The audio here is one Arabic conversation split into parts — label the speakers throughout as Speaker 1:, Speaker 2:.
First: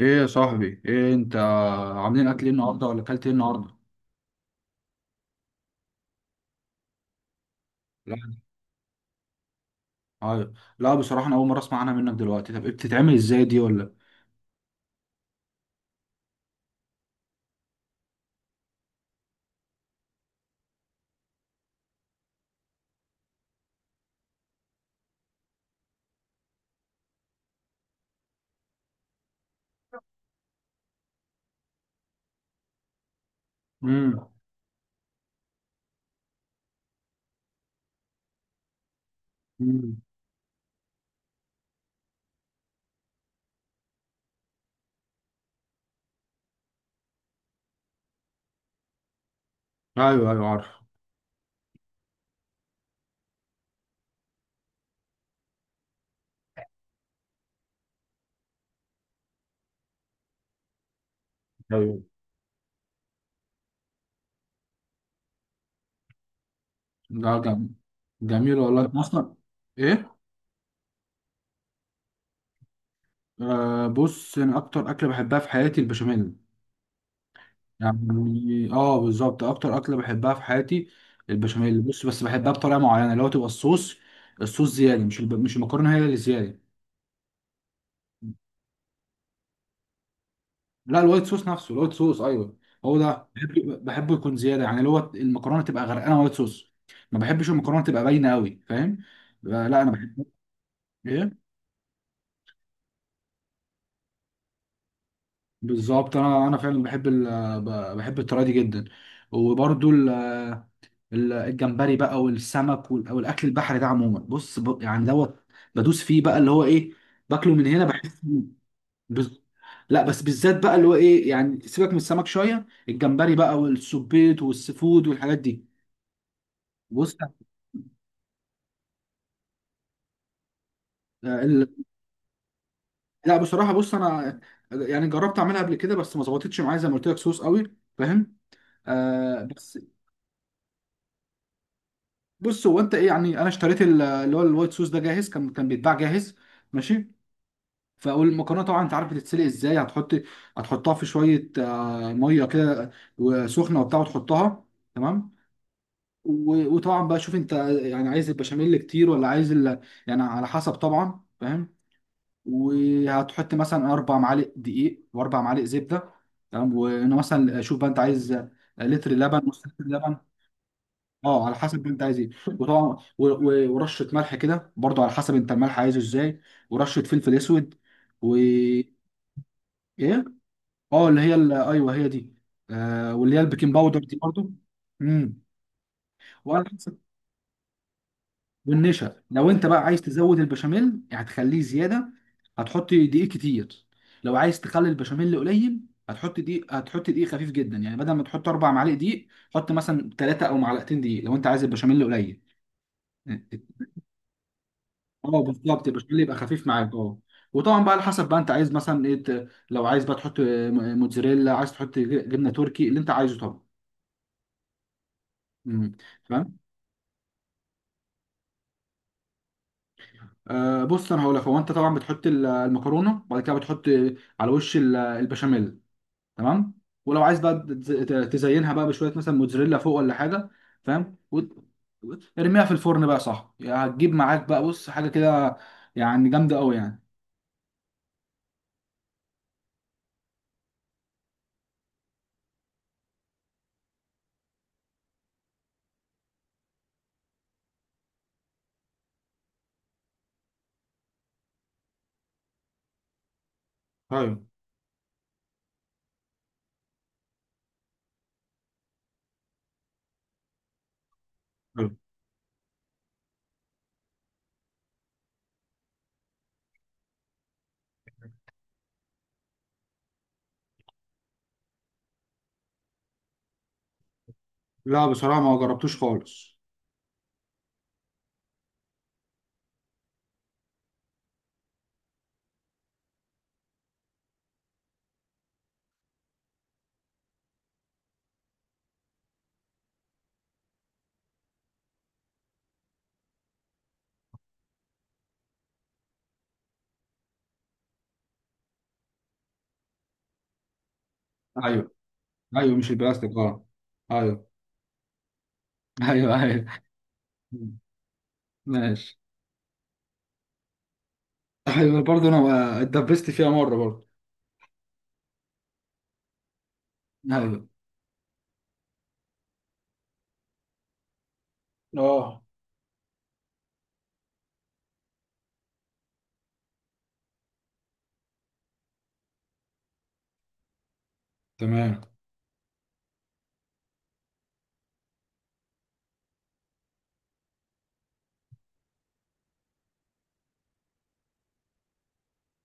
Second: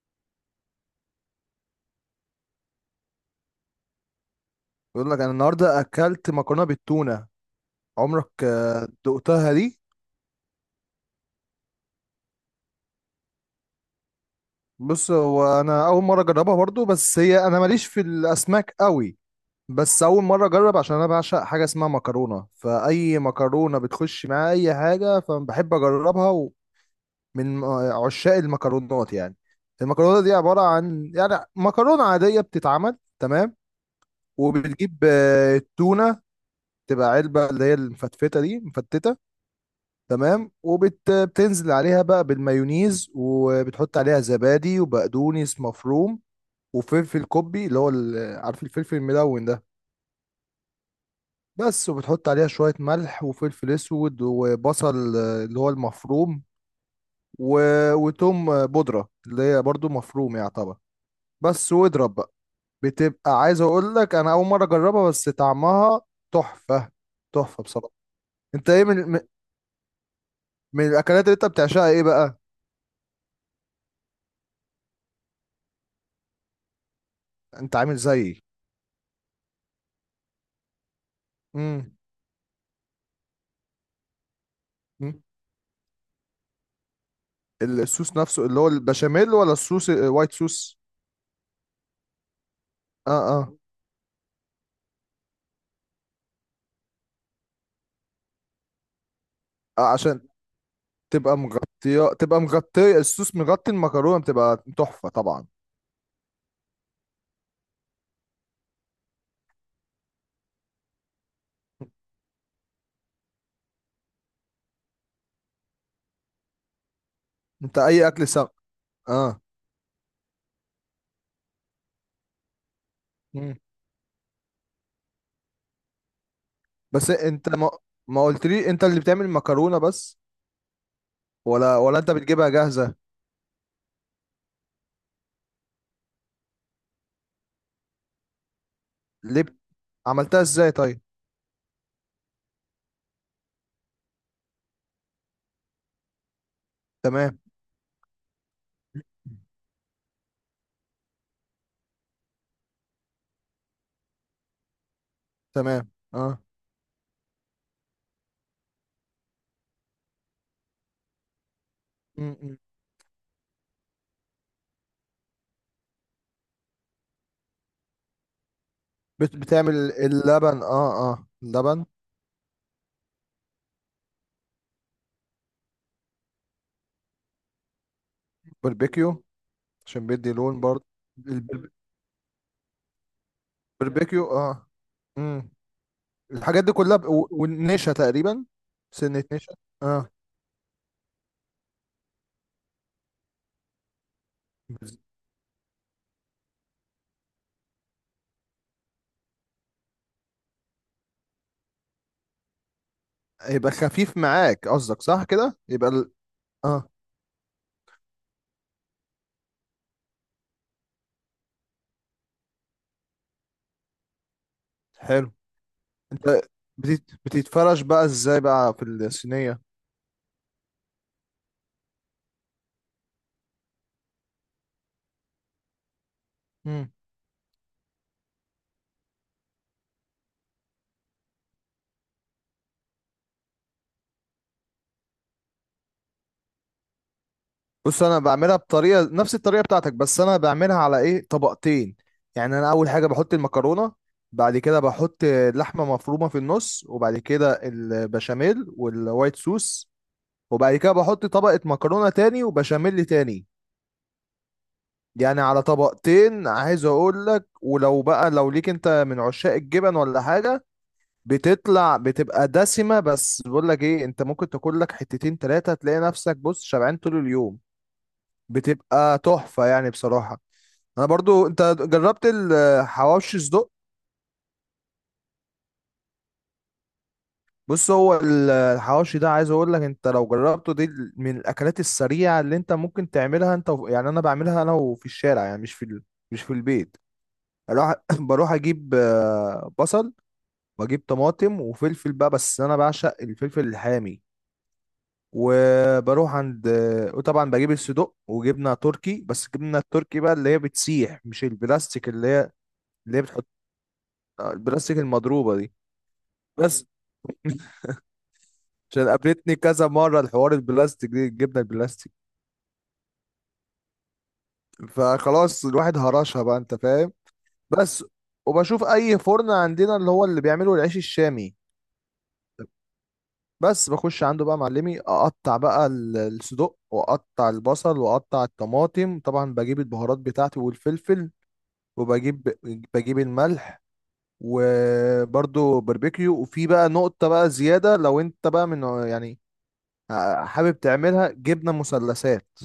Speaker 1: ايه يا صاحبي، ايه انت عاملين؟ اكل ايه النهارده، ولا اكلت ايه النهارده؟
Speaker 2: بيقول لك انا النهارده اكلت مكرونه بالتونه.
Speaker 1: لا.
Speaker 2: عمرك دقتها دي؟
Speaker 1: ايوه، لا بصراحه انا اول مره اسمع عنها منك دلوقتي. طب ايه بتتعمل ازاي دي ولا...
Speaker 2: بص، هو انا اول مره اجربها برضو، بس هي انا ماليش في الاسماك قوي. بس اول مره اجرب عشان انا بعشق حاجه اسمها مكرونه، فاي مكرونه بتخش معايا اي حاجه فبحب اجربها. ومن عشاق المكرونات يعني. المكرونه دي عباره عن يعني مكرونه عاديه بتتعمل، تمام،
Speaker 1: امم.
Speaker 2: وبتجيب التونه، تبقى علبه اللي هي المفتفته دي، مفتته،
Speaker 1: امم.
Speaker 2: تمام. وبتنزل عليها بقى بالمايونيز، وبتحط عليها زبادي وبقدونس مفروم وفلفل كوبي، اللي هو عارف الفلفل الملون ده؟
Speaker 1: ايوه ايوه، عارف.
Speaker 2: بس، وبتحط عليها شوية ملح وفلفل اسود وبصل اللي هو المفروم، وتوم بودرة، اللي هي برضو مفروم يعتبر. بس،
Speaker 1: ايوه.
Speaker 2: واضرب بقى. بتبقى عايز اقول لك انا اول مرة اجربها، بس طعمها تحفة.
Speaker 1: لا
Speaker 2: تحفة
Speaker 1: جم...
Speaker 2: بصراحة.
Speaker 1: جميل
Speaker 2: انت
Speaker 1: والله،
Speaker 2: ايه، من
Speaker 1: أنا
Speaker 2: من
Speaker 1: اصلا... ايه؟
Speaker 2: من الاكلات اللي انت بتعشقها ايه بقى؟
Speaker 1: آه، بص انا اكتر اكله بحبها في حياتي البشاميل.
Speaker 2: انت عامل زيي؟
Speaker 1: يعني اه، بالظبط اكتر اكله بحبها في حياتي البشاميل.
Speaker 2: امم.
Speaker 1: بص، بس بحبها بطريقه معينه، اللي هو تبقى الصوص. الصوص زياده،
Speaker 2: امم.
Speaker 1: مش المكرونه هي اللي زياده.
Speaker 2: الصوص نفسه اللي هو البشاميل، ولا الصوص الوايت صوص؟
Speaker 1: لا، الوايت صوص نفسه الوايت صوص، ايوه. هو
Speaker 2: اه،
Speaker 1: ده
Speaker 2: اه.
Speaker 1: بحبه يكون زياده، يعني اللي هو المكرونه تبقى غرقانه وايت صوص. ما بحبش المكرونه تبقى باينه قوي، فاهم. لا انا
Speaker 2: عشان
Speaker 1: بحب.
Speaker 2: تبقى
Speaker 1: ايه؟
Speaker 2: مغطية تبقى مغطية الصوص مغطي المكرونة بتبقى تحفة طبعا.
Speaker 1: بالظبط، انا فعلا بحب الطريقه دي جدا. وبرده ال... الجمبري بقى والسمك وال... والاكل البحري ده عموما، بص، يعني دوت. بدوس فيه بقى، اللي هو ايه، باكله من
Speaker 2: انت
Speaker 1: هنا
Speaker 2: اي
Speaker 1: بحس.
Speaker 2: اكل سم.
Speaker 1: بز...
Speaker 2: اه.
Speaker 1: لا، بس بالذات بقى اللي هو ايه، يعني سيبك من السمك شويه، الجمبري
Speaker 2: مم.
Speaker 1: بقى والسبيط والسفود والحاجات دي.
Speaker 2: بس
Speaker 1: بص.
Speaker 2: انت ما، ما قلتلي انت اللي بتعمل المكرونة بس،
Speaker 1: ال-
Speaker 2: ولا انت بتجيبها جاهزة؟
Speaker 1: لا بصراحه بص انا يعني جربت اعملها قبل كده بس ما ظبطتش معايا، زي ما قلت لك، صوص قوي فاهم.
Speaker 2: ليه
Speaker 1: آه بس.
Speaker 2: عملتها ازاي طيب؟
Speaker 1: بص، هو انت ايه؟ يعني انا اشتريت اللي هو الوايت صوص ده جاهز، كان بيتباع جاهز، ماشي.
Speaker 2: تمام،
Speaker 1: فالمكرونه طبعا انت عارف بتتسلق ازاي. هتحطها في شويه ميه كده وسخنه وبتاع، وتحطها، تمام.
Speaker 2: تمام، اه.
Speaker 1: وطبعا بقى شوف انت، يعني عايز البشاميل كتير ولا عايز ال... يعني على حسب طبعا، فاهم.
Speaker 2: مم، مم.
Speaker 1: وهتحط مثلا 4 معالق دقيق واربع معالق زبده، تمام. وانا مثلا شوف بقى، انت عايز لتر لبن نص
Speaker 2: بتعمل
Speaker 1: لتر لبن.
Speaker 2: اللبن، اه اه،
Speaker 1: اه على حسب
Speaker 2: اللبن.
Speaker 1: بقى انت عايز ايه. وطبعا ورشه ملح كده، برضو على حسب انت الملح عايزه ازاي، ورشه فلفل اسود. و ايه،
Speaker 2: باربيكيو، عشان بيدي لون برضه.
Speaker 1: اه، اللي هي ايوه، هي دي. آه، واللي هي البيكنج باودر دي
Speaker 2: البربيكيو،
Speaker 1: برضو.
Speaker 2: اه.
Speaker 1: امم.
Speaker 2: الحاجات دي كلها والنشا تقريبا.
Speaker 1: والنشا
Speaker 2: سنة
Speaker 1: لو
Speaker 2: نشا،
Speaker 1: انت بقى عايز
Speaker 2: اه.
Speaker 1: تزود البشاميل، يعني هتخليه زياده، هتحط دقيق كتير. لو عايز تخلي
Speaker 2: بز-
Speaker 1: البشاميل قليل، هتحط دقيق خفيف جدا. يعني بدل ما تحط 4 معالق دقيق، حط مثلا ثلاثه او معلقتين دقيق لو انت عايز البشاميل قليل.
Speaker 2: يبقى خفيف معاك، قصدك صح
Speaker 1: اه
Speaker 2: كده،
Speaker 1: بالظبط،
Speaker 2: يبقى
Speaker 1: البشاميل يبقى خفيف
Speaker 2: اه.
Speaker 1: معاك، اه. وطبعا بقى على حسب بقى انت عايز مثلا ايه. لو عايز بقى تحط موتزاريلا، عايز تحط جبنه تركي، اللي انت عايزه طبعا.
Speaker 2: حلو.
Speaker 1: امم.
Speaker 2: انت
Speaker 1: فاهم.
Speaker 2: بتتفرش بقى ازاي بقى في الصينية؟
Speaker 1: آه، بص انا هقول لك، هو انت طبعا بتحط المكرونه، وبعد كده بتحط على وش البشاميل، تمام.
Speaker 2: مم.
Speaker 1: ولو عايز بقى تزينها بقى بشويه مثلا موتزاريلا فوق ولا حاجه، فاهم. ارميها في الفرن بقى، صح، يعني هتجيب معاك بقى بص حاجه كده، يعني جامده قوي يعني.
Speaker 2: بص، انا بعملها بطريقة نفس الطريقة بتاعتك، بس انا بعملها على ايه، طبقتين. يعني انا اول حاجة بحط المكرونة، بعد كده بحط لحمة مفرومة في النص، وبعد كده البشاميل والوايت سوس، وبعد كده بحط طبقة مكرونة تاني وبشاميل تاني.
Speaker 1: ايوه
Speaker 2: يعني على طبقتين عايز اقول لك، ولو بقى لو ليك انت من عشاق الجبن ولا حاجه،
Speaker 1: ايوه.
Speaker 2: بتطلع بتبقى دسمه. بس بقول لك ايه، انت ممكن تاكل لك حتتين تلاتة تلاقي نفسك، بص، شبعان طول اليوم. بتبقى تحفه يعني بصراحه. انا برضو، انت جربت الحواوشي صدق؟
Speaker 1: لا بصراحه ما جربتوش خالص.
Speaker 2: بص، هو الحواوشي ده عايز اقول لك انت لو جربته دي، من الاكلات السريعه اللي انت ممكن تعملها، انت يعني انا بعملها انا، وفي الشارع يعني، مش في مش في البيت. اروح بروح اجيب بصل. بجيب طماطم وفلفل بقى، بس انا بعشق الفلفل الحامي. وبروح عند، وطبعا بجيب الصدوق وجبنه تركي، بس الجبنه التركي بقى اللي هي بتسيح، مش
Speaker 1: ايوه
Speaker 2: البلاستيك اللي هي،
Speaker 1: ايوه، مش
Speaker 2: اللي هي
Speaker 1: البلاستيك،
Speaker 2: بتحط
Speaker 1: اه. ايوه.
Speaker 2: البلاستيك المضروبه دي.
Speaker 1: ايوه ايوه.
Speaker 2: بس
Speaker 1: مم.
Speaker 2: عشان
Speaker 1: ماشي.
Speaker 2: قابلتني كذا مره الحوار البلاستيك دي، الجبنه
Speaker 1: ايوه،
Speaker 2: البلاستيك.
Speaker 1: برضه انا اتدبست فيها مره برضه.
Speaker 2: فخلاص الواحد هرشها بقى، انت فاهم.
Speaker 1: ايوه
Speaker 2: بس، وبشوف اي فرن عندنا، اللي هو اللي بيعملوا العيش الشامي.
Speaker 1: اه.
Speaker 2: بس بخش عنده بقى معلمي، اقطع بقى الصدق، واقطع البصل، واقطع الطماطم، طبعا بجيب البهارات بتاعتي والفلفل،
Speaker 1: تمام.
Speaker 2: وبجيب بجيب الملح، وبرده باربيكيو، وفي بقى نقطة بقى زيادة لو انت بقى من، يعني حابب تعملها جبنة مثلثات.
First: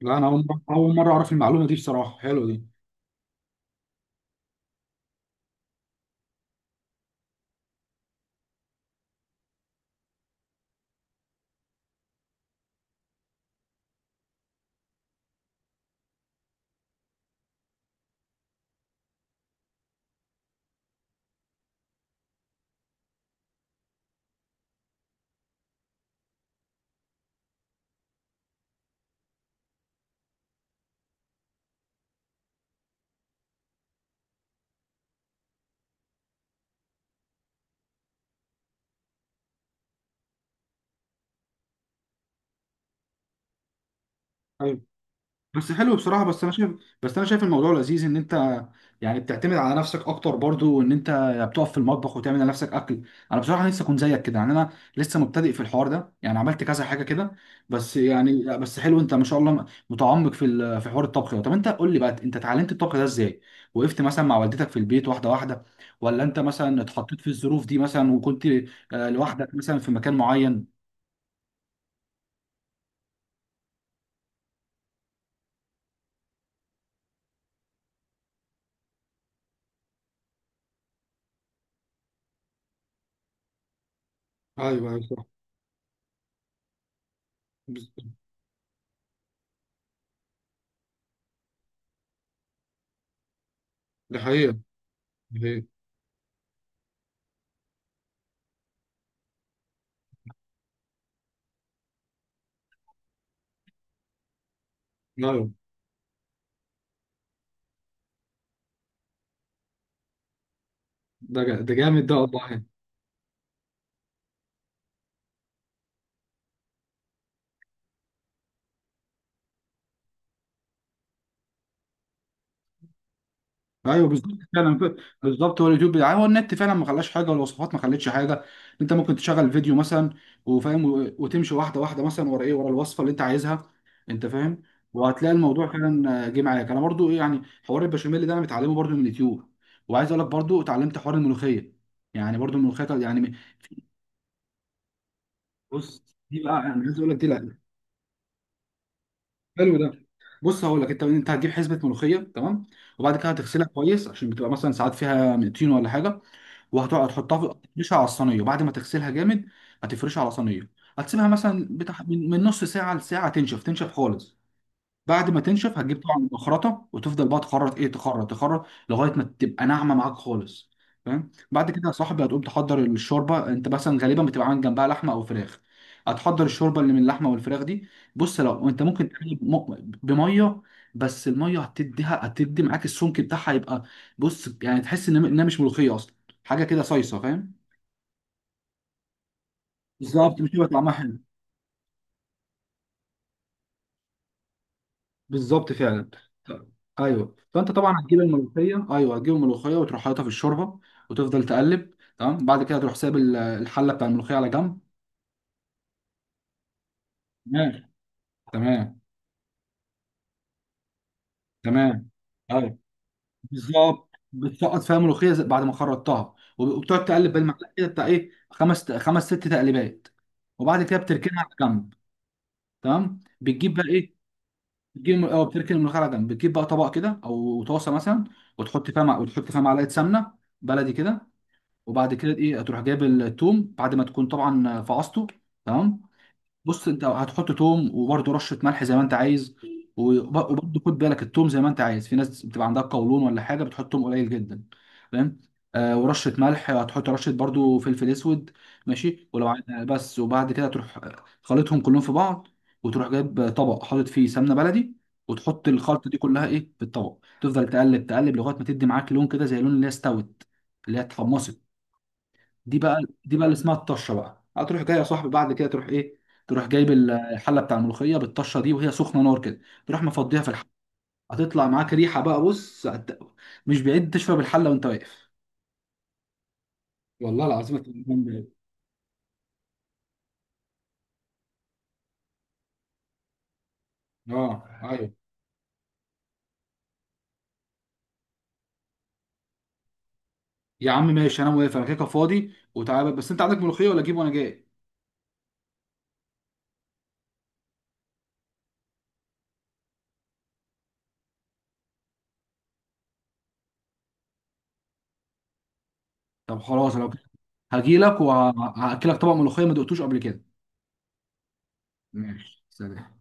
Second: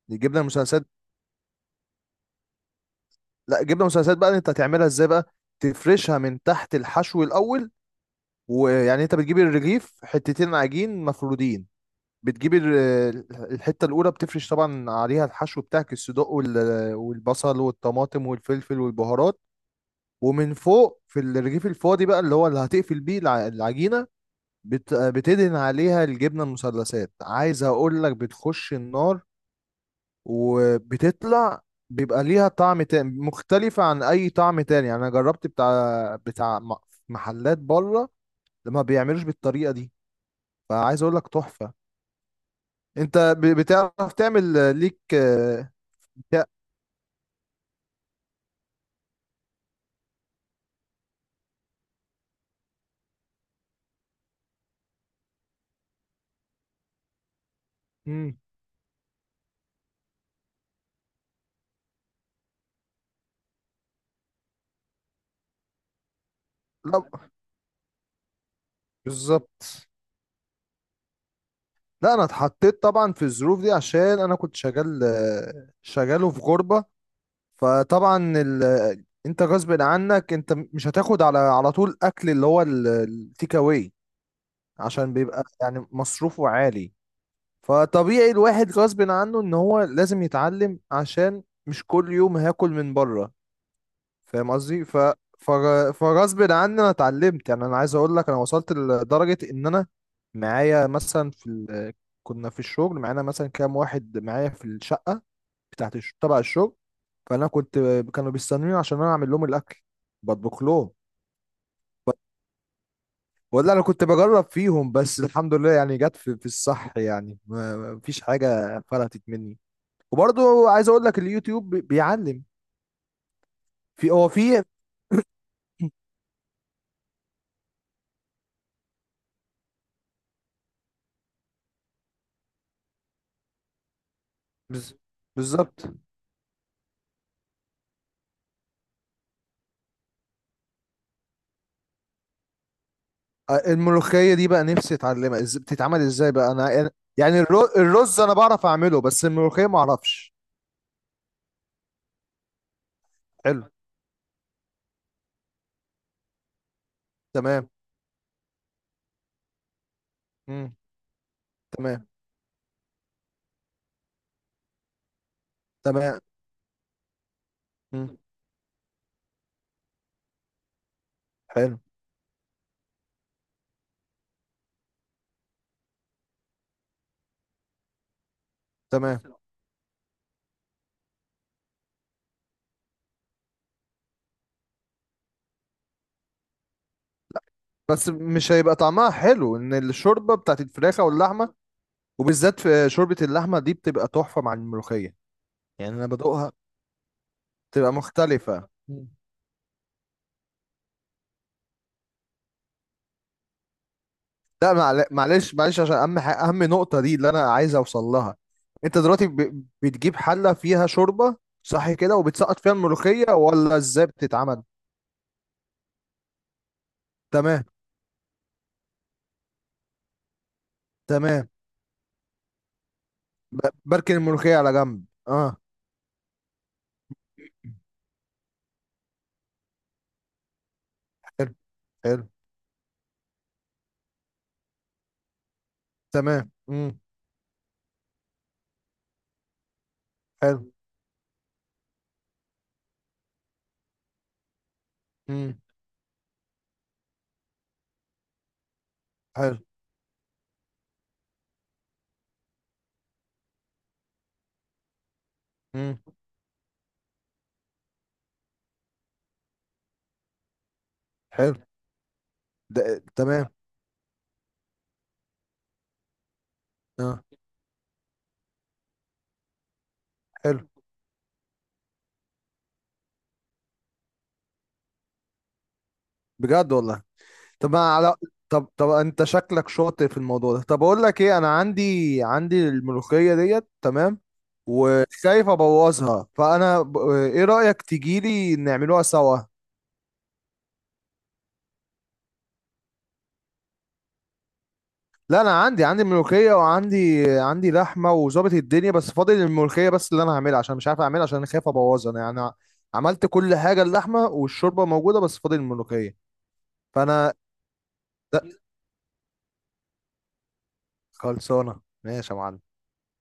Speaker 1: لا، انا
Speaker 2: الجبنة
Speaker 1: اول مره،
Speaker 2: المثلثات.
Speaker 1: اول مره اعرف المعلومه دي بصراحه، حلوه دي.
Speaker 2: لا، جبنة مثلثات بقى انت هتعملها ازاي بقى؟ تفرشها من تحت الحشو الاول. ويعني انت بتجيب الرغيف حتتين عجين مفرودين، بتجيب الحتة الأولى بتفرش طبعا عليها الحشو بتاعك، الصدوق والبصل والطماطم والفلفل والبهارات. ومن فوق في الرغيف الفاضي بقى، اللي هو اللي هتقفل بيه العجينة، بتدهن عليها الجبنة المثلثات، عايز أقول لك بتخش النار وبتطلع. بيبقى ليها طعم تاني، مختلفة عن أي طعم تاني، يعني أنا جربت بتاع محلات بره لما بيعملوش بالطريقة دي. فعايز أقول لك تحفة. أنت بتعرف تعمل ليك
Speaker 1: بس حلو بصراحة. بس
Speaker 2: يا-
Speaker 1: أنا شايف، بس أنا شايف الموضوع لذيذ، إن أنت يعني بتعتمد على نفسك أكتر برضو، وإن أنت بتقف في المطبخ وتعمل لنفسك أكل. أنا بصراحة لسه كنت زيك كده، يعني أنا لسه مبتدئ في الحوار ده، يعني عملت كذا حاجة كده بس.
Speaker 2: امم.
Speaker 1: يعني لا، بس حلو أنت ما شاء الله متعمق في في حوار الطبخ ده. طب أنت قول لي بقى، أنت اتعلمت الطبخ ده إزاي؟ وقفت مثلا مع والدتك في البيت واحدة واحدة، ولا أنت مثلا
Speaker 2: لا،
Speaker 1: اتحطيت في الظروف دي مثلا وكنت لوحدك مثلا
Speaker 2: بالظبط.
Speaker 1: في مكان معين؟
Speaker 2: لا، انا اتحطيت طبعا في الظروف دي عشان انا كنت شغال، شغال وفي غربة. فطبعا انت غصب عنك، انت مش هتاخد على طول اكل، اللي هو التيك اواي،
Speaker 1: ايوه ايوه
Speaker 2: عشان
Speaker 1: صح.
Speaker 2: بيبقى يعني مصروفه عالي.
Speaker 1: بز-
Speaker 2: فطبيعي الواحد غصب عنه ان هو لازم يتعلم، عشان مش كل يوم هاكل من بره،
Speaker 1: ده
Speaker 2: فاهم
Speaker 1: حقيقة.
Speaker 2: قصدي. ف،
Speaker 1: ده حقيقة.
Speaker 2: فغصب عني انا اتعلمت، يعني انا عايز اقول لك انا وصلت لدرجه ان انا معايا مثلا في كنا في الشغل معانا مثلا كام واحد معايا في الشقه
Speaker 1: لا
Speaker 2: بتاعت تبع الشغل. فانا كنت، كانوا بيستنوني عشان انا اعمل لهم الاكل، بطبخ لهم،
Speaker 1: ده جامد ده والله.
Speaker 2: ولا انا كنت بجرب فيهم، بس الحمد لله يعني جت في، في الصح يعني، ما فيش حاجه فلتت مني. وبرضو عايز اقول لك اليوتيوب بيعلم.
Speaker 1: ايوه
Speaker 2: في
Speaker 1: بالظبط
Speaker 2: هو في.
Speaker 1: فعلا بالظبط. هو اليوتيوب هو النت فعلا ما خلاش حاجه، والوصفات ما خلتش حاجه. انت ممكن تشغل فيديو مثلا وفاهم، وتمشي واحده واحده مثلا ورا ايه، ورا الوصفه اللي انت عايزها، انت فاهم.
Speaker 2: بز-
Speaker 1: وهتلاقي الموضوع
Speaker 2: بالظبط.
Speaker 1: فعلا جه معاك. انا برضو ايه، يعني حوار البشاميل ده انا متعلمه برضو من اليوتيوب. وعايز اقول لك برضو اتعلمت حوار الملوخيه. يعني برضو الملوخيه يعني...
Speaker 2: الملوخية دي بقى نفسي اتعلمها، بتتعمل
Speaker 1: بص،
Speaker 2: ازاي
Speaker 1: دي
Speaker 2: بقى
Speaker 1: بقى
Speaker 2: انا
Speaker 1: انا عايز اقول لك دي
Speaker 2: يعني
Speaker 1: لا.
Speaker 2: الرز انا بعرف اعمله، بس الملوخية
Speaker 1: حلو
Speaker 2: ما
Speaker 1: ده.
Speaker 2: اعرفش.
Speaker 1: بص هقول لك، انت هتجيب حزمه ملوخيه، تمام. وبعد كده
Speaker 2: حلو.
Speaker 1: هتغسلها كويس، عشان بتبقى مثلا ساعات فيها طين ولا حاجه. وهتقعد تحطها في
Speaker 2: تمام.
Speaker 1: تفرشها على الصينيه، وبعد ما تغسلها جامد هتفرشها على صينيه.
Speaker 2: مم.
Speaker 1: هتسيبها مثلا بتاع
Speaker 2: تمام،
Speaker 1: من نص ساعه لساعه، تنشف تنشف خالص. بعد ما تنشف، هتجيب طبعا
Speaker 2: تمام.
Speaker 1: المخرطه، وتفضل بقى تخرط ايه،
Speaker 2: مم.
Speaker 1: تخرط تخرط لغايه ما تبقى ناعمه معاك خالص، فاهم. بعد
Speaker 2: حلو.
Speaker 1: كده يا صاحبي هتقوم تحضر الشوربه، انت مثلا غالبا بتبقى عامل جنبها لحمه او فراخ. هتحضر الشوربه اللي من اللحمه والفراخ دي. بص لو انت ممكن
Speaker 2: تمام.
Speaker 1: تعمل بميه بس، الميه هتدي معاك السمك بتاعها، يبقى بص يعني تحس ان انها مش ملوخيه اصلا، حاجه كده صيصه، فاهم.
Speaker 2: بس مش هيبقى طعمها حلو، ان الشوربة
Speaker 1: بالظبط، مش
Speaker 2: بتاعت
Speaker 1: هيبقى طعمها
Speaker 2: الفراخ او
Speaker 1: حلو.
Speaker 2: اللحمة. وبالذات في شوربة اللحمة دي، بتبقى تحفة مع الملوخية،
Speaker 1: بالظبط
Speaker 2: يعني انا
Speaker 1: فعلا.
Speaker 2: بدوقها.
Speaker 1: طيب. ايوه، فانت
Speaker 2: بتبقى
Speaker 1: طبعا هتجيب
Speaker 2: مختلفة.
Speaker 1: الملوخيه، ايوه هتجيب الملوخيه، وتروح حاططها في الشوربه وتفضل تقلب، تمام. بعد كده تروح سايب الحله بتاع الملوخيه على
Speaker 2: لا،
Speaker 1: جنب،
Speaker 2: معلش، معلش عشان اهم اهم نقطة دي اللي انا
Speaker 1: تمام.
Speaker 2: عايز اوصل لها. انت
Speaker 1: تمام.
Speaker 2: دلوقتي بتجيب حلة فيها شوربة صح
Speaker 1: تمام.
Speaker 2: كده، وبتسقط فيها
Speaker 1: ايوه،
Speaker 2: الملوخية، ولا ازاي
Speaker 1: بالظبط
Speaker 2: بتتعمل؟
Speaker 1: بتسقط فيها ملوخيه زي- بعد ما خرطتها، وبتقعد تقلب
Speaker 2: تمام،
Speaker 1: بالمعلقه كده، بتاع ايه، خمس خمس ست تقليبات. وبعد كده بتركنها على
Speaker 2: تمام،
Speaker 1: جنب، تمام. بتجيب بقى
Speaker 2: بركن
Speaker 1: ايه،
Speaker 2: الملوخية على جنب،
Speaker 1: بتجيب اه،
Speaker 2: اه.
Speaker 1: بتركن الملوخيه على جنب، بتجيب بقى طبق كده او طاسه مثلا، وتحط فيها معلقه سمنه بلدي كده.
Speaker 2: حلو.
Speaker 1: وبعد
Speaker 2: حلو،
Speaker 1: كده ايه، هتروح جايب التوم بعد ما تكون طبعا فعصته، تمام.
Speaker 2: تمام،
Speaker 1: بص
Speaker 2: امم.
Speaker 1: انت هتحط توم، وبرده رشه ملح زي ما انت عايز.
Speaker 2: حلو،
Speaker 1: وبرده خد بالك، التوم زي ما انت عايز، في ناس بتبقى عندها قولون ولا حاجه بتحط توم قليل جدا، فاهم.
Speaker 2: امم.
Speaker 1: آه، ورشه ملح، هتحط رشه برده فلفل اسود، ماشي. ولو
Speaker 2: حلو،
Speaker 1: عايز بس، وبعد كده تروح خلطهم كلهم في بعض، وتروح جايب طبق حاطط فيه سمنه بلدي، وتحط
Speaker 2: امم.
Speaker 1: الخلطه دي كلها ايه في الطبق، تفضل تقلب تقلب لغايه ما تدي معاك لون كده زي لون اللي هي استوت، اللي هي
Speaker 2: حلو.
Speaker 1: اتحمصت. دي
Speaker 2: ده
Speaker 1: بقى دي بقى
Speaker 2: تمام،
Speaker 1: اللي اسمها الطشه بقى. هتروح جاي يا صاحبي بعد كده تروح ايه، تروح جايب
Speaker 2: اه.
Speaker 1: الحله بتاع الملوخيه بالطشه دي، وهي سخنه نار كده، تروح مفضيها في
Speaker 2: حلو،
Speaker 1: الحله. هتطلع معاك ريحه بقى، بص مش بعيد تشرب الحله وانت واقف.
Speaker 2: بجد والله.
Speaker 1: والله
Speaker 2: طب
Speaker 1: العظيم هتبقى
Speaker 2: انا على،
Speaker 1: بعيد.
Speaker 2: طب طب انت شكلك شاطر في الموضوع ده، طب اقول لك ايه، انا عندي الملوخيه ديت، تمام،
Speaker 1: اه ايوه.
Speaker 2: وخايف ابوظها. فانا ايه رايك تجيلي نعملوها سوا؟
Speaker 1: يا عم ماشي، انا موافق، انا كده كده فاضي، وتعالى، بس انت عندك ملوخيه ولا اجيب وانا جاي؟
Speaker 2: لا، انا عندي ملوخيه، وعندي لحمه، وظابط الدنيا، بس فاضل الملوخيه بس اللي انا هعملها، عشان مش عارف اعملها، عشان انا خايف ابوظها انا يعني. عملت كل حاجه، اللحمه والشوربه موجوده، بس فاضل الملوخيه.
Speaker 1: طب خلاص لو كده،
Speaker 2: فانا
Speaker 1: هجيلك
Speaker 2: ده
Speaker 1: وهاكلك طبق ملوخيه ما دقتوش قبل كده.
Speaker 2: خلصانه، ماشي يا
Speaker 1: ماشي،
Speaker 2: معلم.
Speaker 1: سلام.